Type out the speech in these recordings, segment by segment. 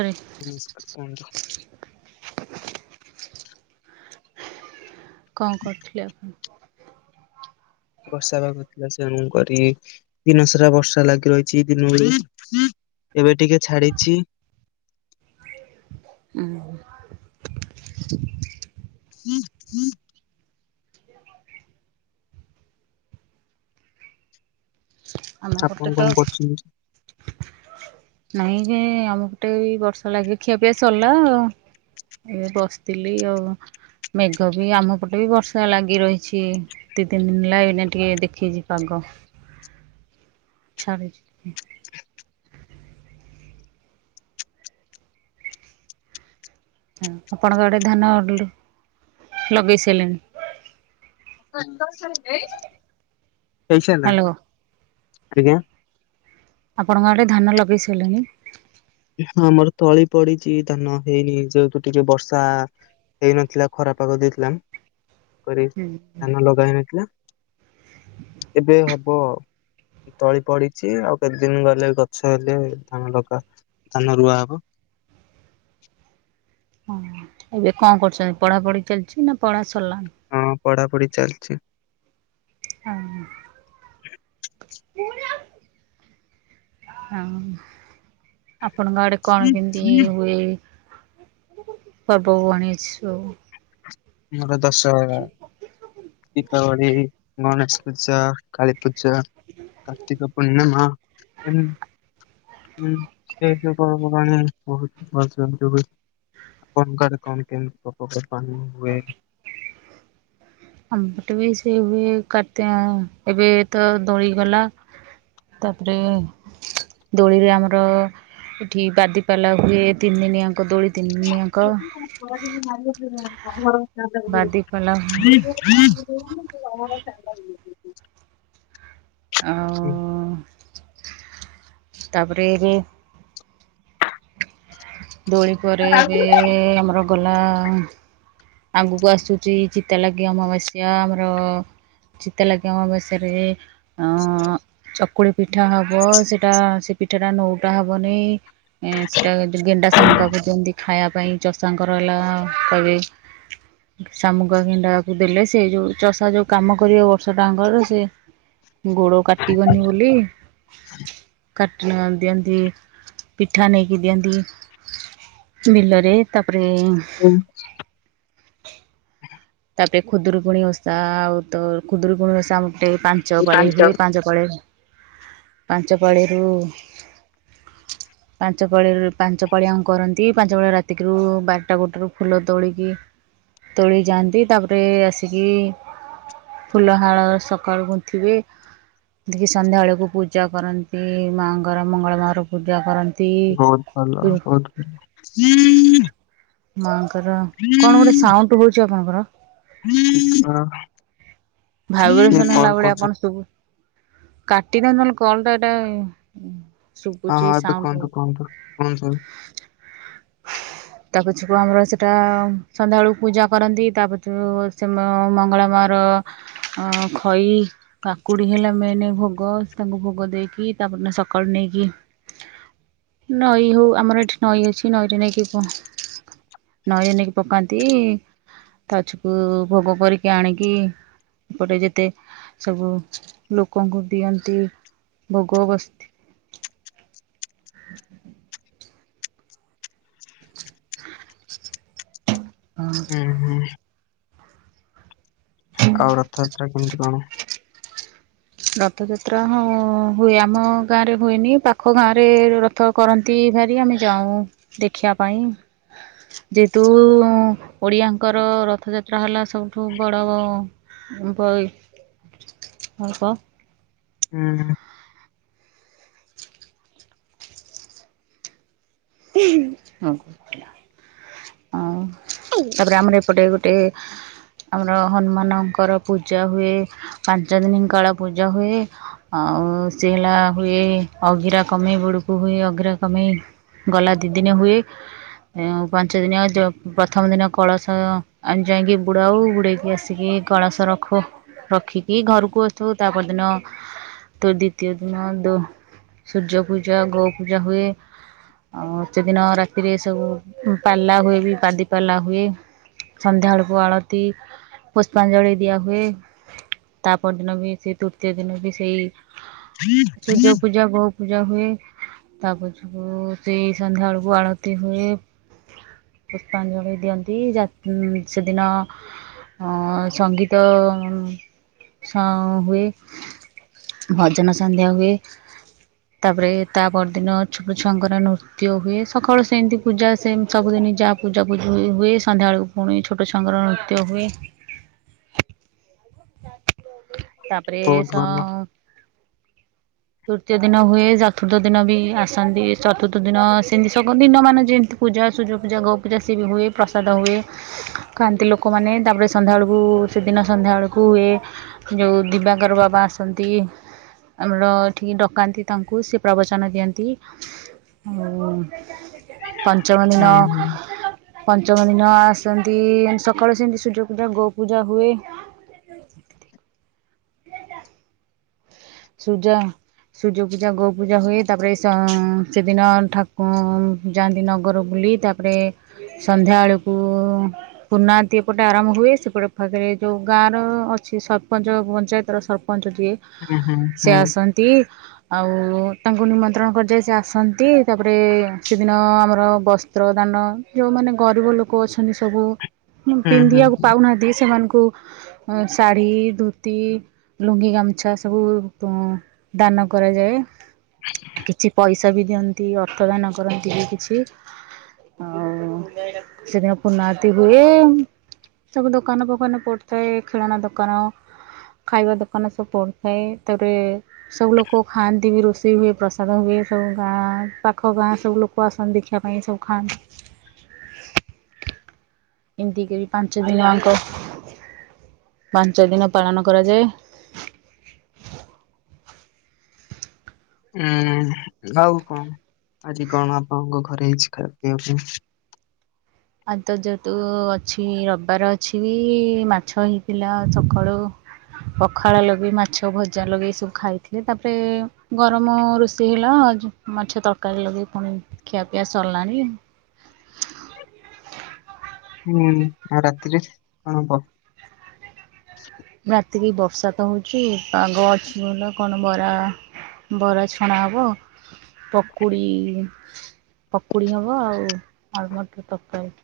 ତରେ ଓ ମିସ୍ କା କା ଆଣିଲ? କଁ କରୁଥୁଲେ ଆପଣ? ବର୍ଷା ପାଗ ଥିଲା ସେଣୁ କରି ଦିନ ସାରା ବର୍ଷା ଲାଗି ରହିଚି ଦିନ ବେଳେ ଏବେ ଟିକେ ଛାଡି଼ଛି। ଉଁ ହୁଁ। ହୁଁ ହୁଁ [inaudible] ଆମ ପଟେ ଆପଣ ତ କଣ କରୁଚନ୍ତି? ନାଇଁ ଯେ ଆମପଟେ ବି ବର୍ଷା ଲାଗି ଖିଆ ପିଆ ସରଲା। ଏବେ ବସଥିଲି ଆଉ ମେଘ ବି ଆମ ପଟେ ବି ବର୍ଷା ଲାଗି ରହିଛି। ଦି ତିିନ୍ ଦିନ୍ ହେଲା ଏଇନା ଟିକେ ଦେଖେଇଚି ପାଗ। ଛାଡ଼ୁଚି। ହଁ ଆପଣଙ୍କ ଆଡ଼େ ଧାନ ଡୁଡ଼ୁ ଲଗେଇ ସାଇଲେଣି? ହେଇ ସାଇଲାଁ ହ୍ୟାଲୋ ଆଜ୍ଞା? ଆପଣଙ୍କ ଆଡ଼େ ଧାନ ଲଗେଇ ସାଇଲେଣି? ଏ ହଁ ଆମର ତଳି ପଡି଼ଚି ଧାନ ହେଇନି ଯହେତୁ ଟିକେ ବର୍ଷା ହେଇନଥିଲା ଖରା ପାଗ ଦେଇଥିଲା, କରି ହୁଁ ଧାନ ଲଗା ହେଇନଥିଲା। ଏବେ ହବ। ଏ ତଳି ପଡି଼ଚି ଆଉ କେତେ ଦିନ ଗଲେ ଗଛ ହେଲେ ଧାନ ଲଗା ଧାନ ରୁଆ ହବ ହଁ ଏବେ କଁ କରୁଚନ୍ତି, ପଢ଼ାପଢ଼ି ଚାଲିଚି ନାଁ ପଢ଼ା ସରଲାଣି? ହଁ ପଢ଼ାପଢ଼ି ଚାଲଚି। ହଁ ହ [inaudible] ପୁଣି ଆଉ ହଁ। ଆପଣଙ୍କ ଆଡ଼େ କଣ କେନ୍ତି ହୁଏ ପର୍ବପବାଣୀ ଏଚ୍ ସଉ? ମୋର ଦଶହରା, ଦୀପାବଳି, ଗଣେଶ ପୂଜା କାଳୀ ପୂଜା କାର୍ତ୍ତିକ ପୂର୍ଣ୍ଣିମା ଏମ୍ ଉଁ ସେ ସଉ ପର୍ବପବାଣୀ ବୋହୁତ୍ ଭଲସେ ଏମିତି ହୁଏ। ଆପଣଙ୍କ ଆରେ କଣ କେମତି ପବ ହୁଏ ପାଣି ଆମପଟେ ବି ସେ ହୁଏ କାର୍ତ୍ତି ଏବେ ତ ଦୋଳିଗଲା। ତାପରେ ଦୋଳିରେ ଆମର ଏଠି ବାଦିପାଲା ହୁଏ, ତିନିଦିନ ଆଙ୍କ ଦୋଳି ତିନି ଦିନ ଆଙ୍କ ଛଅଦିନ ବାଦିପାଲା ହୁଏ। [inaudible] [inaudible] ଆଉ ତାପରେ ଏବେ ଦୋଳି ପରେ ଆ ଏବେ କିଏ ଆମର ଗଲା ଆଗୁକୁ ଆସୁଚି ଚିତାଲାଗି ଅମାବାସ୍ୟା ଆମର ଚିତାଲାଗି ଅମାବାସ୍ୟାରେ ଅଁ ଚ ଚକୁଳି ପିଠା ହବ ସେଇଟା ସେ ପିଠାଟା ନୋଉଟା ହବନି ଏଁ ସେଇଟା ଗେଣ୍ଡା, ଶାମୁକାକୁ ଦିଅନ୍ତି ଖାଇଆ ପାଇଁ ଚଷାଙ୍କର ହେଲା କହିବେ ଶାମୁକା ଗେଣ୍ଡାକୁ ଦେଲେ ସେ ଯୋଉ ଚଷା ଯୋଉ କାମ କରିବ ବର୍ଷା ତାଙ୍କର ସିଏ ଗୋଡ କାଟିିବନି ବୋଲି କାଟ ନା ଦିଅନ୍ତି ପିଠା ନେଇକି ଦିଅନ୍ତି। ବିଲରେ ତାପରେ [inaudible] ତାପରେ ଖୁଦୁରୁକୁୁଣି ଓଷା ଆଉ ତ ଖୁଦୁରୁକୁୁଣି ଓଷା ଆମ ଏଇ ପାଞ୍ଚ ପାଳି ହୁଏ, ପାଞ୍ଚ ପାଳି ପାଞ୍ଚ ପାଳିରୁ [inaudible] ପାଞ୍ଚ ପାଳି ପାଞ୍ଚ ପାଳିଆଙ୍କ କରନ୍ତି, ପାଞ୍ଚ ପାଳି ରାତିକରୁ ବାରଟା ଗୋଟେ ବେଳକୁ ଫୁଲ ତୋଳିକି ତୋଳି ଯାଆନ୍ତି, ତାପରେ ଆସିକି ଫୁଲ ହାଳ ସକାଳୁ ଗୁନ୍ଥିବେ। ଗୁନ୍ଥିକି ସନ୍ଧ୍ୟାବେଳକୁ ପୂଜା କରନ୍ତି ମା ଙ୍କର, ମଙ୍ଗଳ ମାର ପୂଜା କର ବହୁତ ଭଲ ବହୁତ ଭଲ। ମାଙ୍କର କଣ ଗୋଟେ ସାଉଣ୍ଡ ହଉଛି ଆପଣଙ୍କର? ହଁ। ଭାଇବ୍ରେସନ ହେଲା ଭଳିଆ କଣ କରୁଛନ୍ତି ଶୁଭୁ, କାଟିଦିଅ ନହେଲେ କଲ ଟା ଏଇଟା ହଁ ଶୁଭୁଛି ହଁ ଏବେ ସାଉଣ୍ଡ ହଉ କୁହନ୍ତୁ କୁହନ୍ତୁ କଣ ସବୁ? ତା ପଛକୁ ଆମର ସେଟା ସନ୍ଧ୍ୟାବେଳକୁ ପୂଜା କରନ୍ତି, ତା ପଛକୁ ସେ ମ ମଙ୍ଗଳା ମା ର ଖଇ କାକୁଡି ହେଲା ମେନେ ଭୋଗ ତାଙ୍କୁ ଭୋଗ ଦେଇକି ତା ପରଦିନ ସକାଳୁ ନେଇକି ନଈ ହଉ ଆମର ଏଠି ନଈ ଅଛି ନଈରେ ନେଇକି ପ ନଈରେ ନେଇକି ପକାନ୍ତି ତା ପଛକୁ ଭୋଗ କରିକି ଆଣିକି ଏପଟେ ଯେତେ ସବୁ ଲୋକଙ୍କୁ ଦିଅନ୍ତି ଭୋଗ ବସ ହ [inaudible] ଉଁ ହୁଁ। ଆଉ ରଥଯାତ୍ରା କେମିତି କଣ? ରଥଯାତ୍ରା ହଁ ହୁଏ ଆମ ଗାଁରେ ହୁଏନି ପାଖ ଗାଁରେ ର ଥ କରନ୍ତି ଭାରି ଆମେ ଯାଉ ଦେଖିଆ ପାଇଁ। ଯେହେତୁ ଓଡ଼ିଆଙ୍କର ରଥଯାତ୍ରା ହେଲା ସବୁଠୁ ବଡ଼ ବଇ ଅଳ୍ପ। ଉଁ। [unintelligible] ହଁ ତାପରେ ଆମର ଏପଟେ ଗୋଟେ ଆମର ହନୁମାନଙ୍କର ପୂଜା ହୁଏ, ପାଞ୍ଚ ଦିନ କାଳ ପୂଜା ହୁଏ। ଆଉ ସେ ହେଲା ହୁଏ ଅଗିରା କମେଇ ବେଳକୁ ହୁଏ ଅଗିରା କମେଇ। ଗଲା ଦି ଦିନେ ହୁଏ। ଏ ଆଉ ପାଞ୍ଚ ଦିନିଆ ପ୍ରଥମ ଦିନ କଳସ ଆମେ ଯାଇକି ବୁଡାଉ, ବୁଡେଇକି ଆସିକି କଳସ ରଖୁ ରଖିକି ଘରୁକୁ ଆସୁ ତା ପରଦିନ ତ ଦ୍ଵିତୀୟ ଦିନ ତ ସୂର୍ଯ୍ୟ ପୂଜା, ଗୋ ପୂଜା ହୁଏ। ଆଉ ସେ ଦିନ ରାତିରେ ସବୁ ପାଲା ହୁଏ ବି ବାଦି ପାଲା ହୁଏ। ସନ୍ଧ୍ୟାବେଳକୁ ଆଳତି ପୁଷ୍ପାଞ୍ଜଳି ଦିଆ ହୁଏ ତାପ ର ଦିନ ବି ସେ ତୃତୀୟ ଦିନ ବି ସେଇ ସୂର୍ଯ୍ୟ ପୂଜା ଗୋ ପୂଜା ହୁଏ ତାପଛକୁ ସେଇ ସନ୍ଧ୍ୟା ବେଳକୁ ଆଳତି ହୁଏ। ପୁଷ୍ପାଞ୍ଜଳି ଦିଅନ୍ତି ଯାତ ସେଦିନ ହଁ ସଙ୍ଗୀତ ହୁ। ଭଜନ ସନ୍ଧ୍ୟା ହୁଏ ତାପରେ ତା ପରଦିନ ଛୋଟ ଛୁଆଙ୍କର ନୃତ ତ୍ୟ ହୁଏ ସକାଳୁ ସେମିତି ପୂଜା ସେ ସବୁଦିନ ଯାହା ପୂଜା ପୂଜୀ ହୁଏ ସନ୍ଧ୍ୟାବେଳକୁ ପୁଣି ଛୋଟ ଛୁଆଙ୍କର ନୃତ୍ୟ ହୁଏ। ତାପରେ ବହୁତ ସ ଭଲ ତୃତୀୟ ଦିନ ହୁଏ ଚତୁର୍ଥ ଦିନ ବି ଆସନ୍ତି ଚତୁର୍ଥ ଦିନ ସେମିତି ସବୁ ଦିନ ମାନେ ଯେମିତି ପୂଜା ସୂର୍ଯ୍ୟ ପୂଜା ଗୋ ପୂଜା ସ ବି ହୁଏ ପ୍ରସାଦ ହୁଏ। ଖାଆନ୍ତି ଲୋକମାନେ ତାପରେ ସନ୍ଧ୍ୟାବେଳକୁ ସେଦିନ ସନ୍ଧ୍ୟାବେଳକୁ ହୁଏ। ଯଉଁ ଦିବାକର ବାବା ଆସନ୍ତି ଆମର ଠିକି ଡକାନ୍ତି ତାଙ୍କୁ ସେ ପ୍ରବଚନ ଦିଅନ୍ତି ଉମ ପଞ୍ଚମ ହୁଁ ଦିନ ହୁଁ ପଞ୍ଚମ ଦିନ ଆସନ୍ତି ସକାଳେ ସେମିତି ସୂର୍ଯ୍ୟ ପୂଜା ଗୋ ପୂଜା ହୁଏ। ସୂଜ ସୂର୍ଯ୍ୟ ପୂଜା ଗୋ ପୂଜା ହୁଏ ତାପରେ ସେଦିନ ଠାକୁ ଯାଆନ୍ତି ନଗର ବୁଲି ତା ରେ ସନ୍ଧ୍ୟାବେଳକୁ ପୁର୍ଣାହୂତି ଏପଟେ ଆରମ୍ଭ ହୁଏ ସେପଟେ ପାଖରେ ଯୋଉ ଗାଁ ର ଅଛି ସରପଞ୍ଚ ପଞ୍ଚାୟତର ସ ପଞ୍ଚ ଯିଏ ହୁଁ ହୁଁ ସେ ହୁଁ ଆସନ୍ତି ଆଉ ତାଙ୍କୁ ନିମନ୍ତ୍ରଣ କରାଯାଏ ସେ ଆସନ୍ତି ତାପରେ ସେଦିନ ଆମର ବ ସ୍ତ୍ର ଦାନ ଯୋଉମାନେ ଗରିବ ଲୋକ ଅଛନ୍ତି ସବୁ ହୁଁ ହୁଁ ପିନ୍ଧିବାକୁ ହୁଁ। ପାଉନାହାନ୍ତି ସେମାନଙ୍କୁ ସାଢ଼ୀ ଧୋତି ଲୁଙ୍ଗି ଗାମଛା ସବୁ ମ ଦାନ କରାଯାଏ କିଛି ପଇସା ତ ବି ଦିଅନ୍ତି ଅର୍ଥଦାନ କରନ୍ତି ବି କିଛି ହଉ ସେଦିନ ପୁର୍ଣାହୁତି ହୁଏ। ସବୁ ଦୋକାନ ଫୋକାନ ପଡିଥାଏ ଖେଳଣା ଦୋକାନ ଖାଇବା ଦୋକାନ ସବୁ ପଡିଥାଏ ତାପରେ ସବୁ ଲୋକ ଖାଆନ୍ତି ବି ରୋଷେଇ ହୁଏ ପ୍ରସାଦ ହୁଏ ସବୁ ଗାଁ ପାଖ ଗାଁ ସବୁ ଲୋକ ଆସନ୍ତି ଦେଖିବା ପାଇଁ ସବୁ ଖାନ୍ ଏମିତି କରି ପାଞ୍ଚ ଦିନଆଙ୍କ ପାଞ୍ଚ ଦିନ ପାଳନ କରାଯାଏ। ଉୁଁ ଆଉ କଣ ଆଜି କଣ ଆପଣଙ୍କ ଘରେ ହେଇଛି ଖାଇବା ପିଇବା ପାଇଁ? ଆଜ ତ ଯେହେତୁ ଅଛି ରବିବାର ଅଛି ବି ମାଛ ହେଇଥିଲା ସକାଳୁ। ପଖାଳ ଲଗେଇ ମାଛ ଭଜା ଲଗେଇ ଏ ସବୁ ଖାଇଥିଲେ ତାପରେ ଗରମ ରୋଷେଇ ହେଲା। ମାଛ ତରକାରୀ ଲଗେଇ ପୁଣି ଖିଆପିଆ ସରିଲାଣି। [unintelligible] ହୁଁ ଆଉ ରାତିରେ କଣ ହବ? ରାତିକି ବର୍ଷା ତ ହଉଛି ପାଗ ଅଛି ଭଲ କଣ ବରା ବରା ଛଣା ହେବ ପକୁଡ଼ି ପକୁଡ଼ି ହେବ ଆଉ ଆଳୁମଟର ତରକାରୀ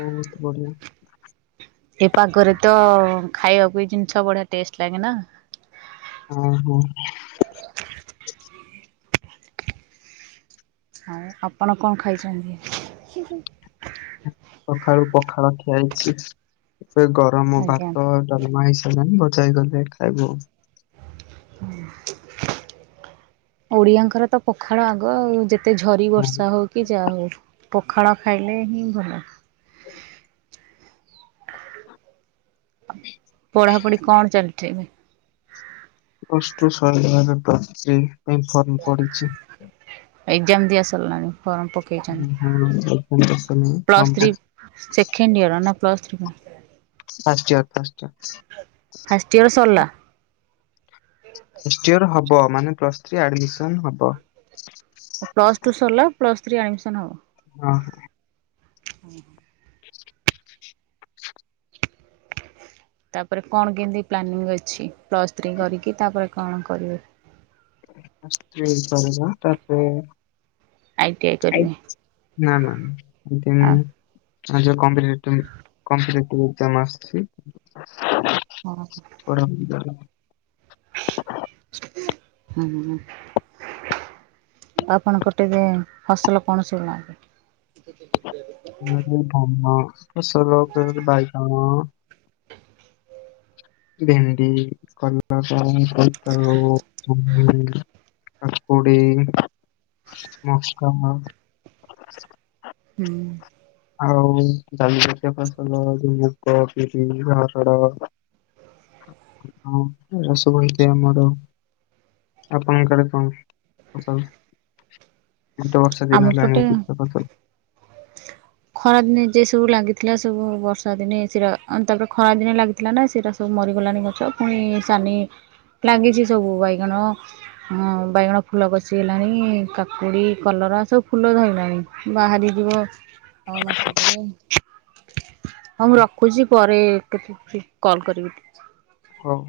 ବହୁତ ବଢିଆ। ଏ ପାଗରେ ତ ଖାଇବାକୁ ଜିନିଷ ବଢିଆ ଟେଷ୍ଟ ଲାଗେ ନା। ହୁଁ ହୁଁ ହିଁ ଆପଣ କଣ ଖାଇଛନ୍ତି? ସଖାଳୁ ପଖାଳ ଖିଆ ହେଇଛି ଏବେ ଗରମ ଆଜ୍ଞା ଭାତ ଡାଲମା ହେଇ ସାଇଲାଣି ଭଜା ହେଇଗଲେ ଖାଇବୁ ଆଉ। ହୁଁ ଓଡିଆଙ୍କର ତ ପଖାଳ ଆଗ ଆଉ ଯେ ତେ ଝରି ଆଉ। ବର୍ଷା ହେଉ କି ଯାହା ହଉ ପଖାଳ ଖାଇଲେ ହିଁ ଭଲ। ହୁଁ ପଢ଼ାପଢ଼ି କଣ ଚାଲିଚି ଏବେ? ଅଷ୍ଟ ଶହ [inaudible] ପାଇଁ ଫର୍ମ ପଡିଚି। ଏକ୍ଜାମ ଦିଆସରଲାଣି। ଫର୍ମ ହଁ ଫାଷ୍ଟ ଇୟର ପକେଇଛନ୍ତି ପ୍ଲସ୍ ଥ୍ରୀ ସେଖେଣ୍ଡ ଇଅର ନା ପ୍ଲସ ଥ୍ରୀ ପା। First year first year. କେଉଁ ସରଲା। ଫାଷ୍ଟ ଇଅର ହବ ମାନେ ପ୍ଲସ ଥ୍ରୀ ଆଡ଼ମିସନ ହବ। ପ୍ଲସ୍ ଟୁ ସରିଲ ପ୍ସସ ଥ୍ରୀ ଆଡମିସନ ହବ। ହଁ ଓଁ ତାପରେ କଣ କେମିତି ପ୍ଲାନିଂ ଅଛି ପ୍ଲସ୍ ଥ୍ରୀ କରିକି ତାପରେ କଣ କରିବ? ପ୍ଲସ ଥ୍ରୀ କରିବା ତାପରେ ଆଇଟି ଆଇ କରିବେ। ନା ନା ନା ଆ ଦେମିନି। ଆଉ ଜଉ କମ୍ବ୍ରିଟ କମ୍ବ୍ରିଟକାମ ଆସିଚି। ହଁ ପଢା ପଢି କରିବି। ହୁଁ ହ ହ [inaudible] ଆପଣଙ୍କର ଟିକେ ଫସଲ କଣ ଶୁଣୁନାହାନ୍ତି। [inaudible] ବାଇଗଣ ଭେଣ୍ଡି କଲରା ବୋଇତାଳୁ ଜହ୍ନି। କାକୁଡ଼ି ମକା। ହୁଁ ଆଉ ଜଲି ଜାତୀୟ ଫସଲ ଯଉ ମୁଗ, ବିରି, ହରଡ। ହଁ ରସ ବହିଥାଏ ଆମର। ଆପଣଙ୍କ ଆଡେ [inaudible] କଣ ଆମ ଦିନଲାଣି ପଟେ କି ଫସ [inaudible] ଖରା ଦିନେ ଯେ ସବୁ ଲାଗିଥିଲା ସବୁ ବର୍ଷା ଦିନେ ସେରା ତାପରେ ଖରା ଦିନେ ଲାଗିଥିଲା ନା ସେରା। ସବୁ ମରିଗଲାଣି ଗଛ ପୁଣି ସାନି ଲାାଗିଛି ସବୁ ବାଇଗଣ। ହ ବାଇଗଣ ଫୁଲ କଷି ହେଲାଣି କାକୁଡି କଲରା ସବୁ ଫୁଲ ଧଇଲାଣି। ବାହାରି ଯିବ। ଆଉ ମାସେକେରେ ଆଉ। ହଁ ମୁଁ ରଖୁଛି ପରେ କେତେ ଫ୍ରି କଲ କରିବି। ହଁ।